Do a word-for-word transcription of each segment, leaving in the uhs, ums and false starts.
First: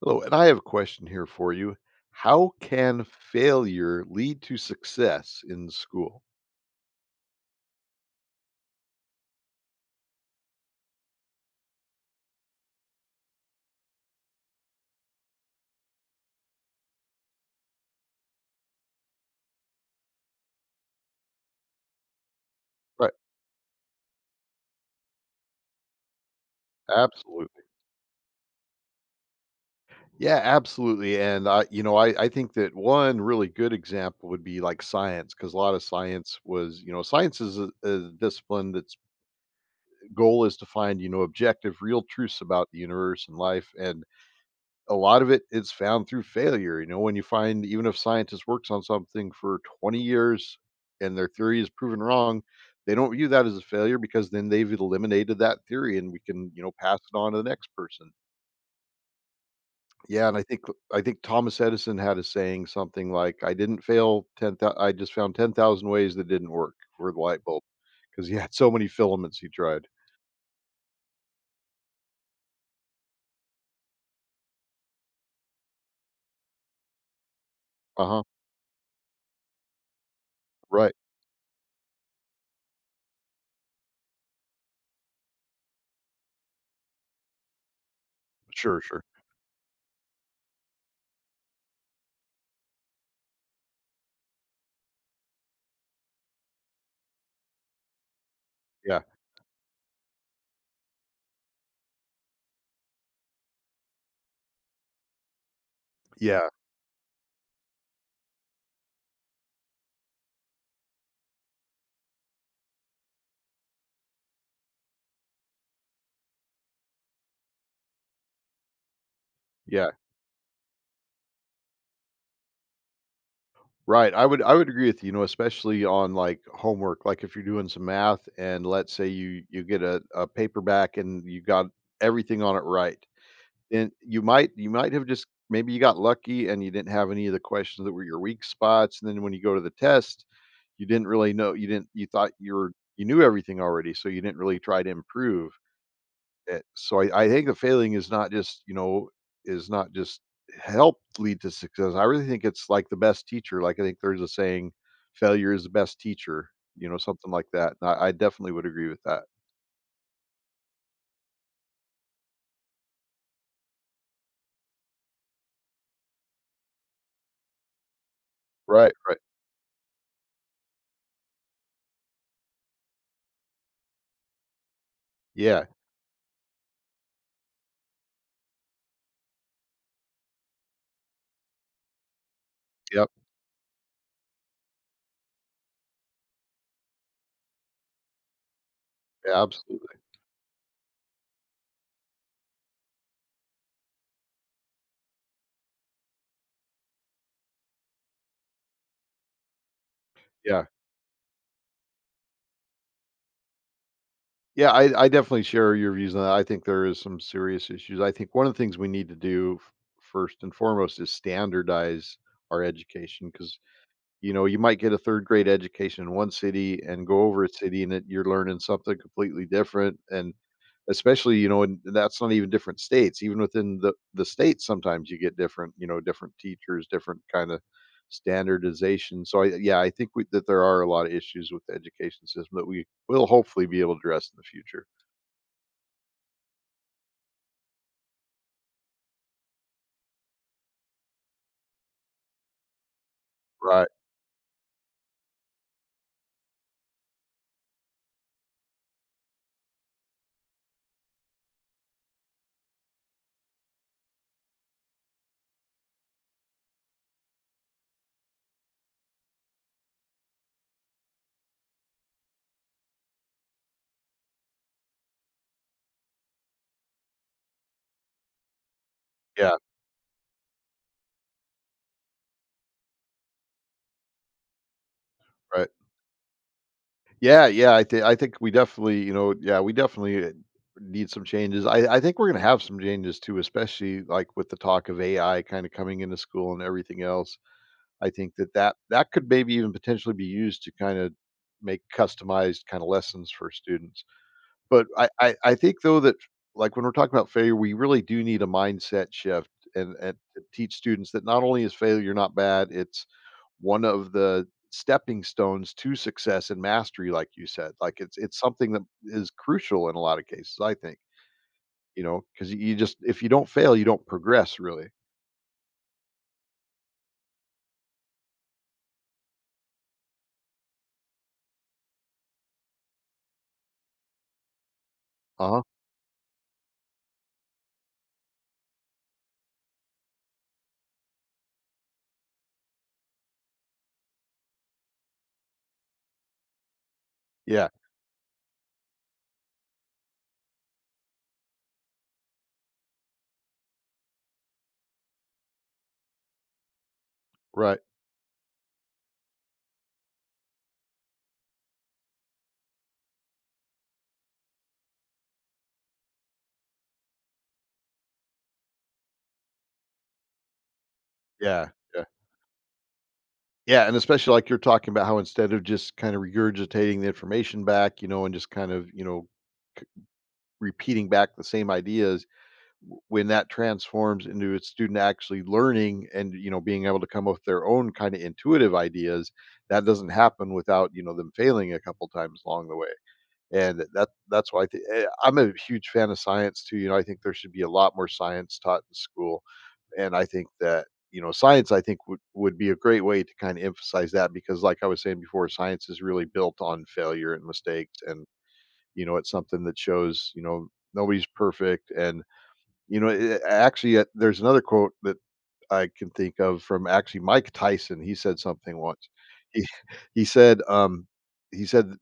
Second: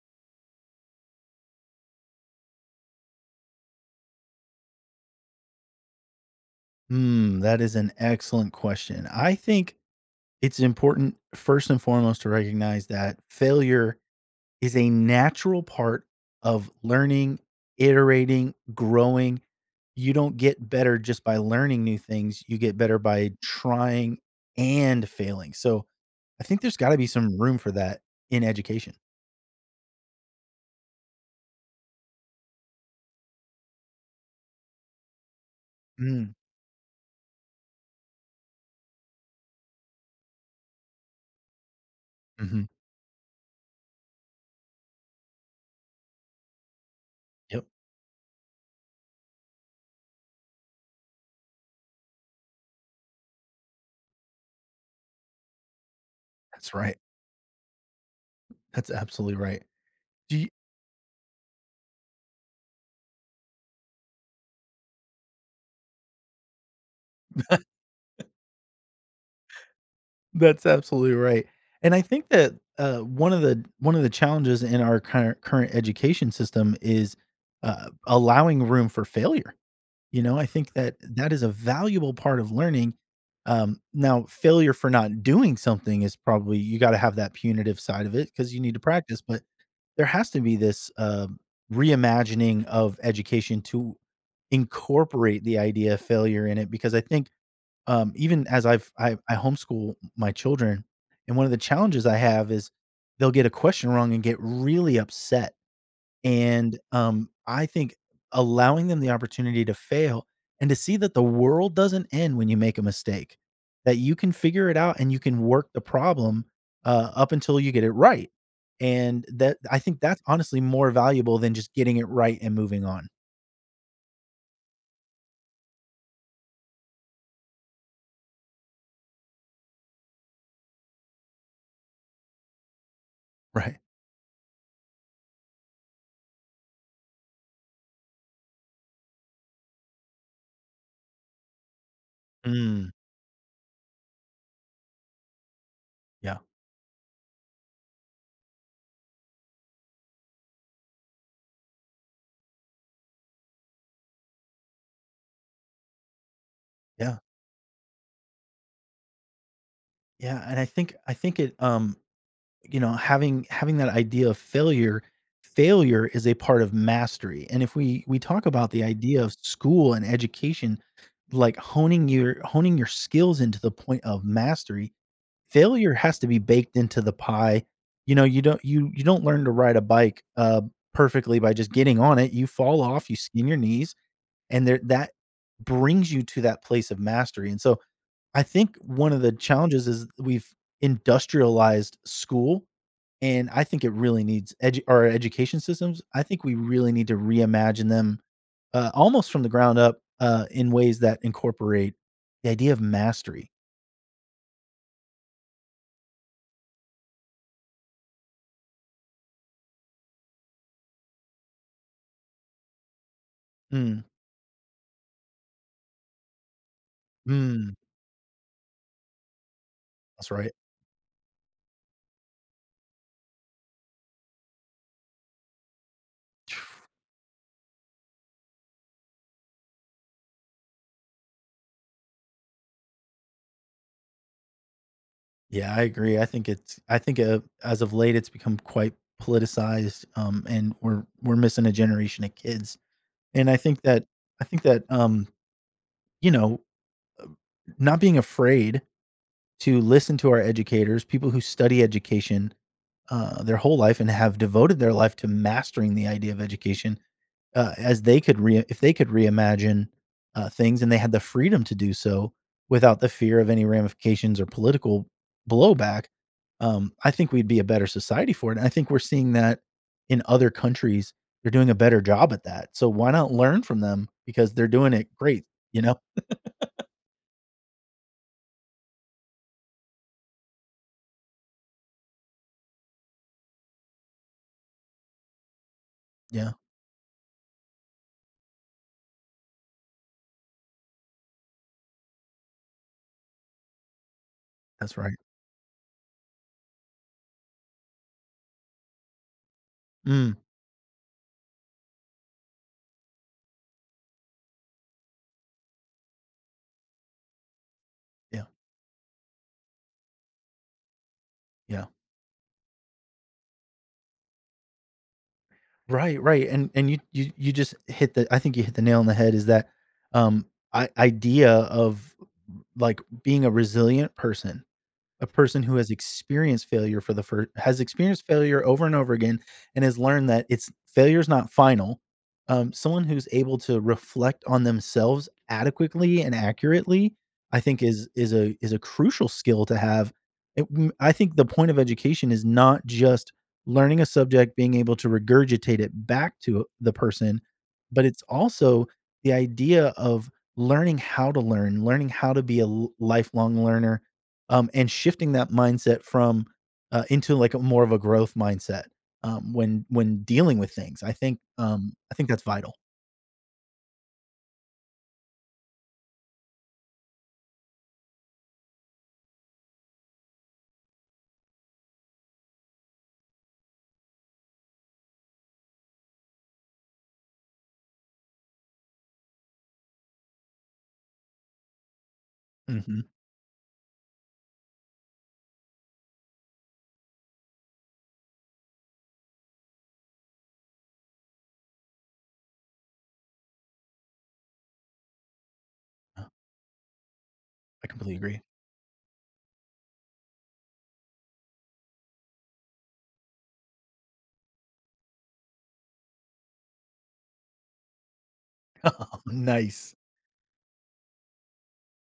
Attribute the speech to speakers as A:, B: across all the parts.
A: Hello, and I have a question here for you. How can failure lead to success in school?
B: Hmm, that is an excellent question. I think it's important, first and foremost, to recognize that failure is a natural part of learning, iterating, growing. You don't get better just by learning new things, you get better
A: Right.
B: by trying and failing. So I think there's got to be some room
A: Absolutely.
B: for that in education.
A: Yeah, absolutely. And I, you know, I, I think that one really good example would be like science, because a lot of
B: Mm,
A: science was, you know, science is a, a discipline that's goal is to find, you know, objective, real truths
B: mhm.
A: about the universe and life. And a lot of it is found through failure. You know, when you
B: Yep,
A: find even if scientists works on something for twenty years and their theory is proven wrong, they don't view that as a failure because then they've eliminated that theory and we can, you know,
B: that's right.
A: pass it on to the next person.
B: That's absolutely right.
A: Yeah, and I
B: Do
A: think I think Thomas Edison had a saying something like, "I didn't fail ten thousand. I just found ten thousand ways that didn't work for the light bulb, because he had so many filaments he tried."
B: That's absolutely right, and I think that, uh, one of the one of the challenges in our current current education system is, uh,
A: Uh huh.
B: allowing room for failure, you know, I think
A: Right.
B: that that is a valuable part of learning. Um, now failure for not doing something is probably you gotta have that punitive side of it because you need to
A: Sure. Sure.
B: practice, but there has to be this, um, reimagining of education to incorporate the idea of failure in it because I think, um, even as I've
A: Yeah.
B: I I homeschool my children, and one of the challenges I have is they'll get a question wrong and get really upset,
A: Yeah.
B: and, um, I think allowing them the opportunity to fail and to see that the world doesn't end when you make a mistake, that you can figure it out and you can work the problem, uh, up until you get it right, and that I
A: Yeah.
B: think that's honestly more valuable than just getting it right and moving on.
A: Right, I would I would agree with you, you know, especially on, like, homework, like, if you're doing some math and let's say you you get a a paperback and you got everything on it right,
B: Right.
A: then you might you might have just maybe you got lucky and you didn't have any of the questions that were your weak spots, and then when you go to the test, you didn't really know you didn't you thought you were
B: Mm,
A: you knew everything already, so you didn't really try to improve.
B: yeah,
A: Eh, so I I think the failing is not just, you know is not just help lead to success. I really think it's like the best teacher, like, I think there's a saying, "Failure is the best teacher," you know,
B: yeah,
A: something like that, and I I definitely would agree with that.
B: yeah, and I think I think it, um you know, having having that idea of failure, failure is a part of mastery. And if we we talk about the
A: Right, right.
B: idea of school and education, like honing your honing your skills into the point of mastery,
A: Yeah,
B: failure has to be baked into the pie. You know, you don't you you don't learn to ride a bike uh perfectly by just getting on it. You fall
A: yep,
B: off, you skin your knees, and there that brings you to that place of mastery. And so I think one of the
A: yeah,
B: challenges
A: absolutely,
B: is we've industrialized school, and I think it really needs edu our education systems. I think we really need to reimagine them, uh, almost from the ground up, uh,
A: yeah.
B: in ways that incorporate the idea of mastery.
A: Yeah, I I definitely share your views on that. I think there is some serious issues. I think one of the things we need to do f first and foremost is standardize our education because.
B: Mm,
A: You know, you might get a third grade education in one city and go over a
B: mm,
A: city and it you're learning something completely different,
B: that's
A: and
B: right.
A: especially, you know, and that's not even different states, even within the the states, sometimes you get different, you know, different teachers, different kinda standardization, so I yeah, I think we that there are a lot of issues with the education system that we will hopefully be able to address in the future.
B: Yeah, I agree. I think it's I think, uh, as of late, it's become quite politicized, um, and we're we're missing a generation of kids. And I think
A: Right,
B: that I think that, um, you know, not being afraid to listen to our educators, people who study education, uh, their whole life and have devoted their life to mastering the idea of education, uh, as they could re- if they could reimagine, uh, things, and they had the freedom to do so without the fear of any ramifications or political blowback, um, I think we'd be a better society for it. And I think we're seeing
A: yeah,
B: that in other countries. They're doing a better job at that, so why not learn from them, because they're doing it great,
A: right.
B: you know?
A: Yeah, yeah, I think I think we definitely, you know, yeah, we definitely uh, need some changes. I, I think we're gonna have some changes too, especially like with the talk of A I kind of coming into school
B: Yeah
A: and everything else. I think that that that could maybe even potentially be used to kind of make customized kind of lessons for students. But
B: that's
A: I
B: right
A: I I think though that, like, when we're talking about failure, we really do need a mindset shift and and
B: mm,
A: to teach students that not only is failure not bad, it's one of the stepping stones to success and mastery, like you said. Like, it's it's
B: yeah
A: something that is crucial in a lot of cases, I think,
B: yeah
A: you know because you just if you don't fail, you don't progress really.
B: Right, right, and and you you you just hit the I think you hit the nail on the head is that, um, I idea of, like, being a resilient person, a person
A: Uh-huh.
B: who has experienced failure for the first has experienced failure over and over again and has learned that it's failure's not final. Um, someone who's able to reflect on themselves adequately and accurately, I
A: Yeah,
B: think is is a is a crucial skill to have. It m I think the point of education is not just learning a subject, being able to regurgitate it back to the person,
A: right.
B: but it's also the idea of learning how to learn, learning how to be a l lifelong learner, um, and shifting that mindset from uh, into like a more of a growth mindset, um, when when dealing with things. I think
A: Yeah,
B: um,
A: yeah.
B: I think that's vital.
A: Yeah, and especially like you're talking about how instead of just kind of regurgitating the information back, you know, and just kind of, you know repeating back the same ideas w- when that transforms into a student actually learning and you know being able to come up with their own kind of intuitive ideas that doesn't happen without you know them failing a couple times along the way
B: hmm
A: and that that's why I think I'm a huge fan of science too. You know, I think there should be a lot more science taught in school, and I think that you know science I think would would be a great way to kind of emphasize that because, like I was saying before, science is really built on failure and
B: I
A: mistakes
B: completely
A: and
B: agree.
A: you know, it's something that shows, you know, nobody's perfect. And, you know, it, actually, uh, there's another quote that I can think of from actually Mike Tyson. He said something once. He,
B: Nice.
A: he said, um, he said,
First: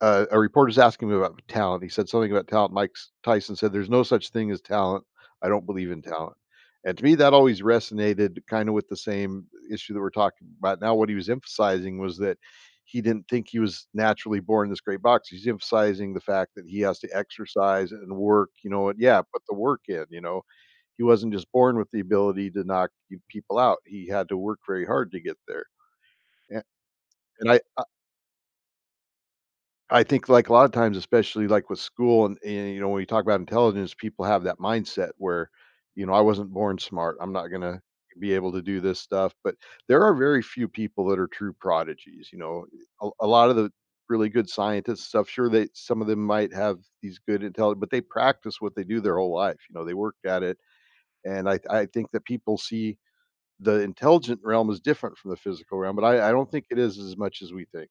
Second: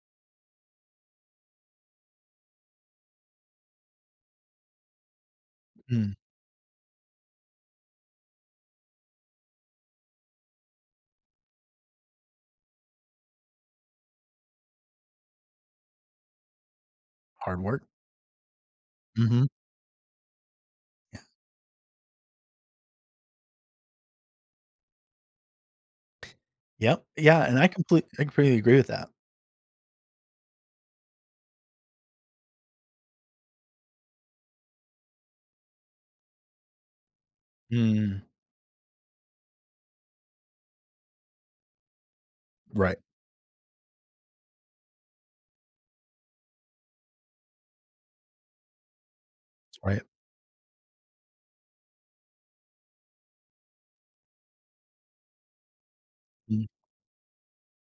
A: uh, a reporter's asking me about talent. He said something about talent. Mike S- Tyson said, "There's no such thing as talent. I don't believe in
B: Mm.
A: talent." And to me, that always resonated kind of with the same issue that we're talking about now. What he was emphasizing was that he didn't think he was naturally born this great boxer. He's emphasizing the fact that he has to
B: Hard work.
A: exercise and work, you know, and yeah, put
B: hmm
A: the work in, you know. He wasn't just born with the ability to knock people out. He had to work very hard to get there. A-
B: Yep. Yeah,
A: And
B: and
A: I,
B: I
A: uh,
B: complete I completely agree with that.
A: I think, like, a lot of times, especially, like, with school and and, you know, when you talk about intelligence, people have that mindset where, you know, "I wasn't born smart. I'm not gonna
B: Mm.
A: be able to do this stuff," but there are very few people that are true prodigies, you know?
B: Right.
A: A a lot of the really good scientists and stuff, sure, they some of them might have these good intelligence, but they practice what they do their whole life, you know? They
B: Right.
A: worked at it, and I I think that people see the intelligent realm as different from the physical realm, but I I don't think it is as much as we think.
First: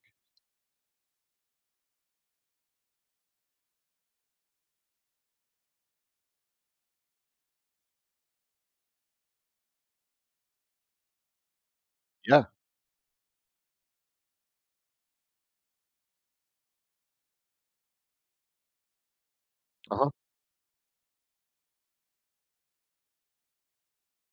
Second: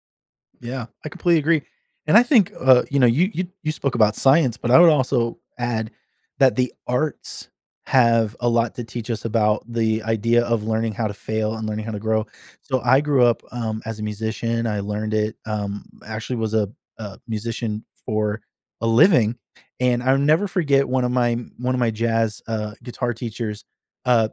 B: Yeah, I completely agree. And I think, uh, you know, you you you spoke about science, but I would also add that the arts have a lot to teach us about the idea of learning how to fail and learning how to grow.
A: Yeah.
B: So I grew up um, as a musician. I learned it. Um, actually, was a, a musician for a living, and
A: Uh-huh.
B: I'll never forget one of my one of my jazz uh, guitar teachers. Uh,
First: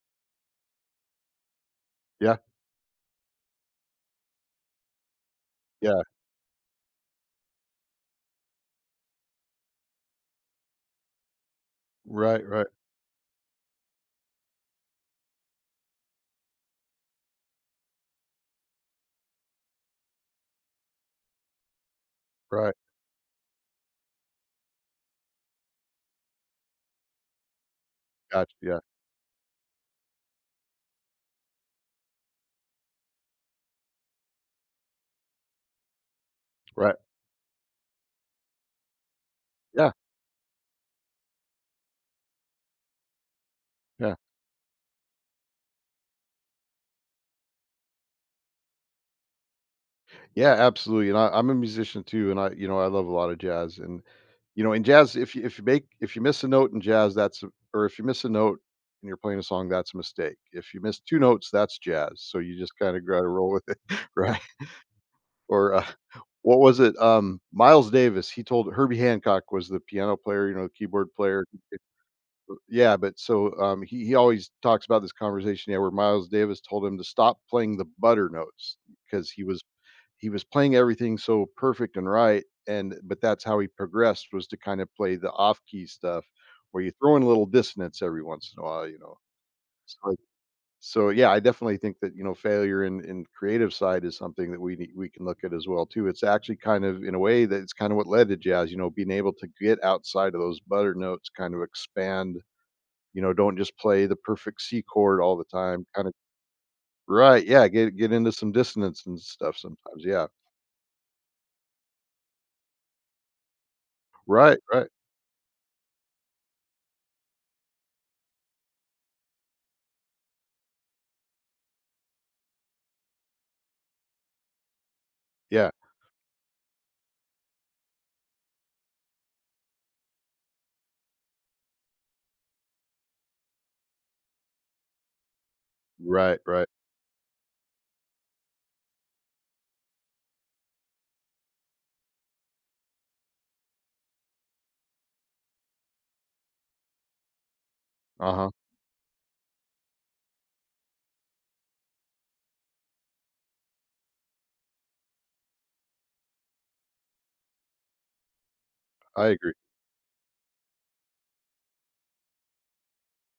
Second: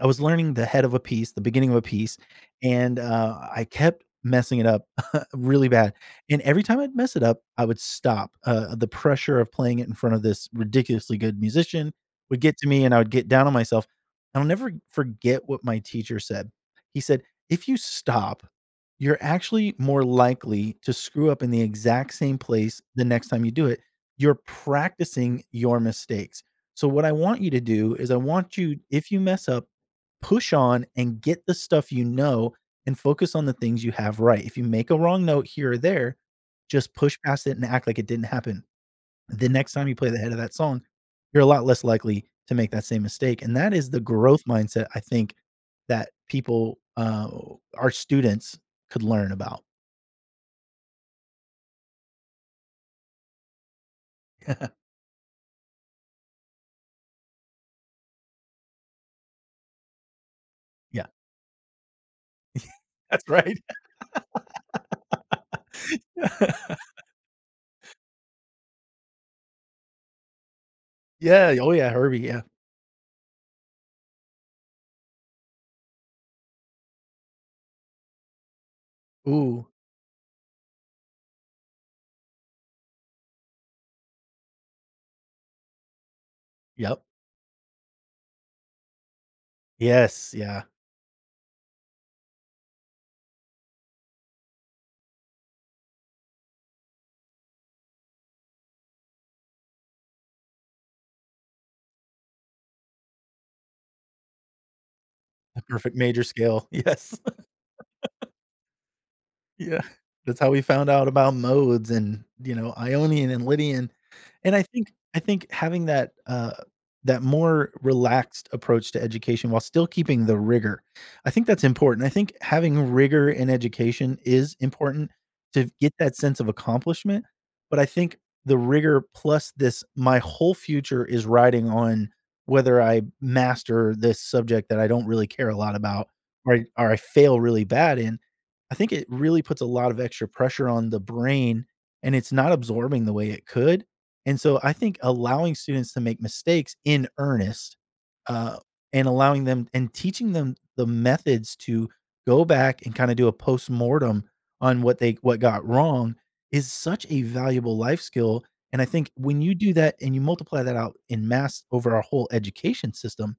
B: I was learning the head of a piece, the beginning of a piece,
A: Yeah.
B: and, uh, I kept messing it up really bad,
A: Yeah.
B: and every time I'd mess it up, I would stop, uh, the pressure of playing it in front of this ridiculously good musician would
A: Right,
B: get
A: right.
B: to me, and I would get down on myself. I'll never forget what my teacher said. He said, "If you stop, you're actually more likely to screw up in the exact same
A: Right.
B: place the next time you do it. You're practicing your mistakes. So, what I want you to do is, I
A: Gotcha,
B: want you,
A: yeah.
B: if you mess up, push on and get the stuff you know and focus on the things you have right. If you make a wrong note here or there, just
A: Right.
B: push past it and act like it didn't happen. The next time
A: Yeah,
B: you play the head of that song, you're a lot less likely to make that same mistake," and that is the
A: yeah.
B: growth mindset I think that people, uh, our students could learn about.
A: Yeah, absolutely, and I I'm a musician too, and I you know, I love a lot of jazz, and, you know, in jazz, if you if you make if you miss a note in jazz, that's a or if you miss a note and you're playing a song, that's a mistake. If you miss
B: Yeah,
A: two notes, that's jazz, so you just kinda gotta
B: that's
A: roll
B: right.
A: with it, right? Or, uh, what was it? Um, Miles Davis, he told Herbie Hancock was the piano player, you know, the keyboard player.
B: Yeah, oh yeah, Herbie, yeah.
A: Yeah, but so, um, he he always talks about this conversation, yeah, where Miles Davis told him to stop playing the butter notes because he was
B: Ooh,
A: he was playing everything so perfect and right, and but that's how he progressed was to kind of play the off key stuff where you
B: yep.
A: throw in a little dissonance every once in a while, you know. So like,
B: Yes, yeah.
A: so yeah, I definitely think that, you know, failure in in creative side is something that we need we can look at as well too. It's actually kind of in a way that it's kind of what led to jazz, you know, being able to get outside of those butter notes, kind of expand you know, don't just play the perfect C chord all the
B: The
A: time,
B: perfect
A: kinda.
B: major scale, yes.
A: Right, yeah, get get into some dissonance and stuff
B: Yeah.
A: sometimes, yeah.
B: That's how we found out about modes and, you know, Ionian and Lydian. And
A: Right,
B: I
A: right,
B: think I think having that, uh, that more relaxed approach to education while still keeping the rigor, I think that's important. I think having rigor in education is important
A: yeah.
B: to get that sense of accomplishment, but I think the rigor plus this my whole future is riding on whether I master this subject that I don't really care a lot about
A: Right,
B: or I
A: right,
B: or I fail really bad in, I think it really puts a lot of extra pressure on the brain, and it's not absorbing the way it could. And so I think allowing students to make mistakes in earnest,
A: uh-huh,
B: uh, and allowing them and teaching them the methods to go back and kinda do a postmortem on what they what got wrong is such a valuable life skill, and I think
A: I
B: when
A: agree.
B: you do that and you multiply that out in mass over our whole education system,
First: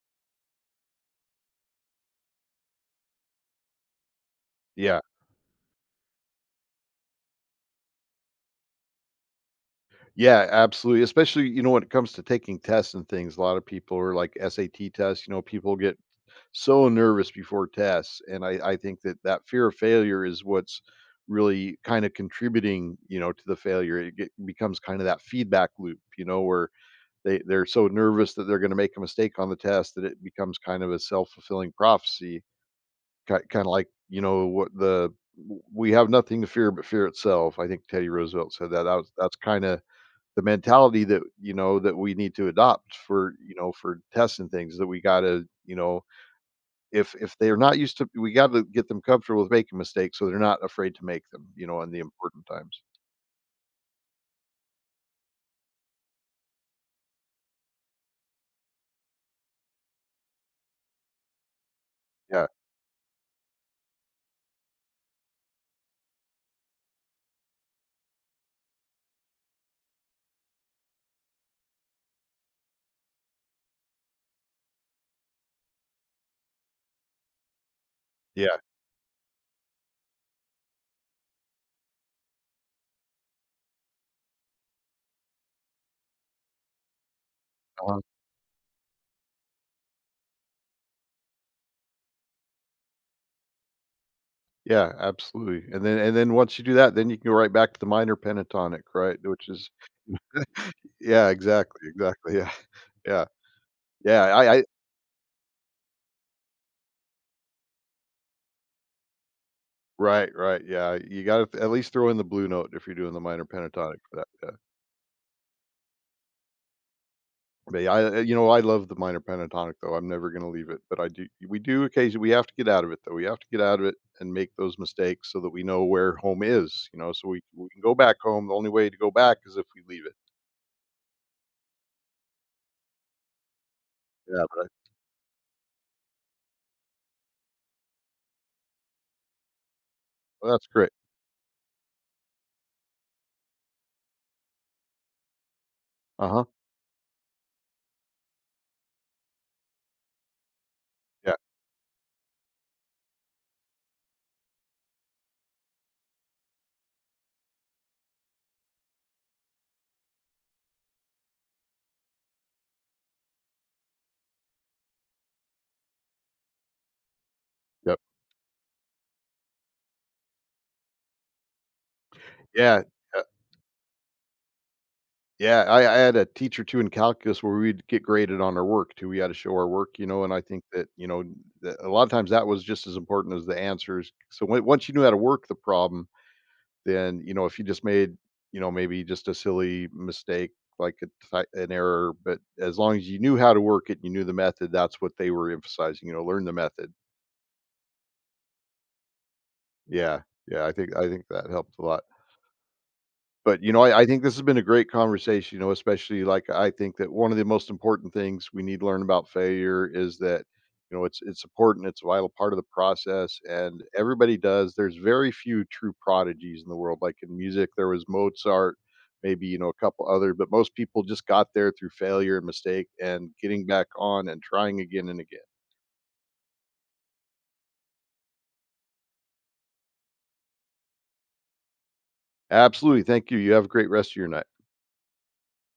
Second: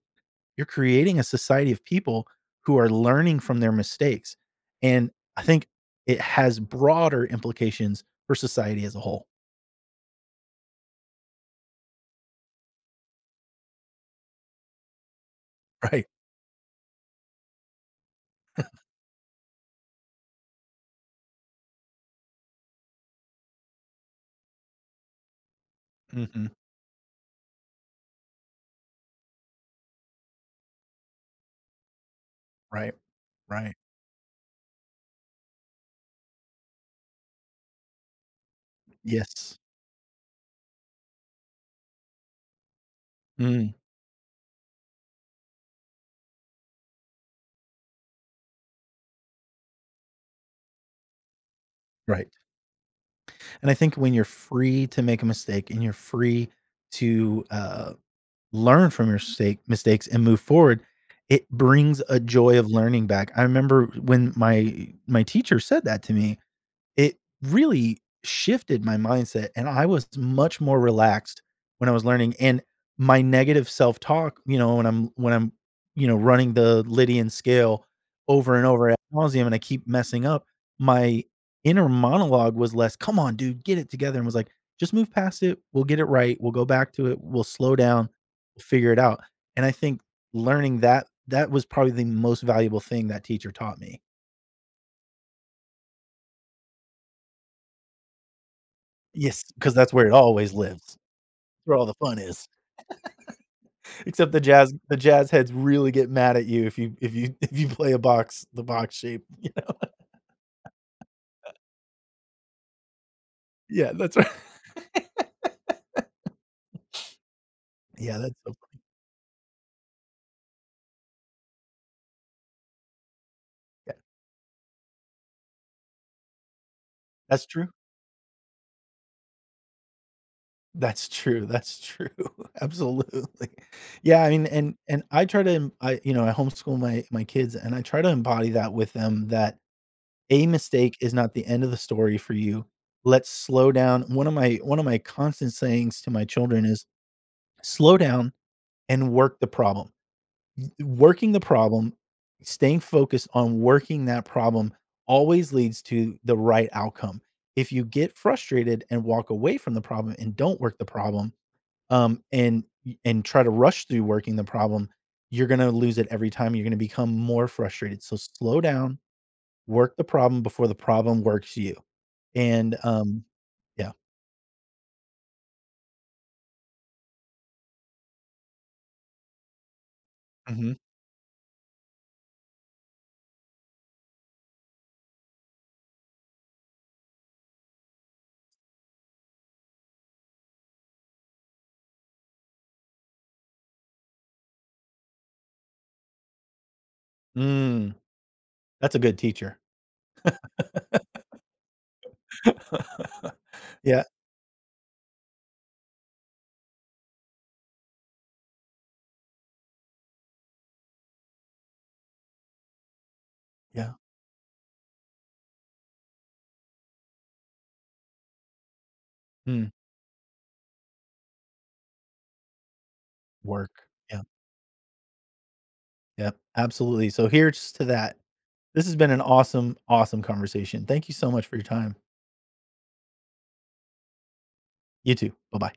B: you're creating a society of people who are learning from their mistakes.
A: Yeah,
B: And I think it has broader implications for society as a whole.
A: yeah, absolutely, especially, you know, when it comes to taking tests and things, a lot of people are like S A T tests, you know, people get
B: Right.
A: so nervous before tests, and I I think that that fear of failure is what's really kinda contributing, you know, to the failure, it get becomes kinda that feedback loop, you know,
B: Mhm.
A: where they they're so nervous that they're going to make a mistake on the test that it becomes kind of a self-fulfilling prophecy
B: Right.
A: kind of
B: Right.
A: like, you know what, the we have nothing to fear but fear itself. I think Teddy Roosevelt said that, that was, that's
B: Yes.
A: kind of the mentality that you know that we need to adopt for you know
B: Mm,
A: for testing things that we got to you know if if they're not used to we got to get them comfortable with making mistakes so they're not afraid to make them you know in the
B: right.
A: important times.
B: And I think when you're free to make a mistake and you're free to, uh, learn from your mistake, mistakes and move forward, it brings a
A: Yeah.
B: joy of learning back. I remember when my my teacher said that to me, it really shifted my mindset, and I was much more relaxed when I was learning, and my negative self-talk, you know, when I'm when I'm, you know, running the Lydian scale over
A: Yeah.
B: and over at nauseum, and I keep messing up, my inner monologue was less, "Come on, dude, get it together," and was like, "Just move past it, we'll get it right, we'll go back to it, we'll slow
A: Uh-huh.
B: down, we'll figure it out," and I think learning that, that was probably the most valuable thing that teacher taught me.
A: Yeah, absolutely, and then and then once you do that, then you can go right back to the minor pentatonic, right?
B: Yes,
A: Which is
B: because that's where it always lives.
A: Yeah,
B: Where all
A: exactly,
B: the fun
A: exactly,
B: is.
A: yeah, yeah, yeah,
B: Except the
A: I I
B: jazz the jazz heads really get mad at you if you if you if you play a box the box shape, you
A: right, right, yeah, you gotta th- at least throw in the blue note if you're doing the minor
B: Yeah,
A: pentatonic for
B: that's
A: that,
B: right.
A: yeah. But yeah,
B: Yeah,
A: I you
B: that's
A: know,
B: so
A: I love the minor pentatonic though, I'm never gonna leave it, but I do we do occasionally we have to get out of it though, we have to get out of
B: yeah,
A: it and make those mistakes so that we know where home is, you know, so we
B: that's true.
A: we can go back home, the only way to go back is if we leave it.
B: That's true, that's true. Absolutely. Yeah, I
A: Yeah,
B: mean,
A: but
B: and
A: I
B: and I try to em I you know, I homeschool my my kids, and I try to embody that with them that a
A: well, that's great.
B: mistake is not the end of the story for you. Let's slow down. One of my one of my constant sayings to my
A: Uh-huh,
B: children is, "Slow down and work the problem." Working
A: yeah,
B: the problem, staying focused on working that problem always leads to the right outcome. If you get frustrated and walk away from the problem and don't work the problem, um, and and try to rush through working the problem, you're gonna lose it every time, you're gonna become more
A: yep,
B: frustrated. So slow down, work the problem before the problem works you, and,
A: yeah, yeah.
B: um yeah.
A: Yeah, I I had a teacher too in calculus where we'd get graded on our work too. We had to show our work, you know, and I think
B: Mhm.
A: that, you know, that a lot of times that was just as important as the answers. So when, once you knew how to work the problem, then, you know, if you just made, you know, maybe just a silly mistake, like a ty- an error, but as long as you knew how to work it, you knew the method, that's what they were emphasizing, you know, learn the method.
B: Mm, that's a good teacher.
A: Yeah. Yeah. I think, I think that helped a lot. But, you know, I
B: Yeah,
A: I think this has been a great conversation, you know, especially, like, I think that one of the most important things we need to learn about failure is that, you know, it's it's important, it's a vital part of the process, and
B: yeah.
A: everybody does. There's very few true prodigies in the world. Like, in music, there was Mozart, maybe, you
B: Mm,
A: know, a couple other, but most people just got there through failure and mistake and getting back
B: work. Yeah,
A: on and trying again and again.
B: yeah, absolutely. So here's to that. This has been an awesome, awesome conversation. Thank you so much for your time.
A: Absolutely, thank you. You have a great rest of your night.
B: You too. Bye bye.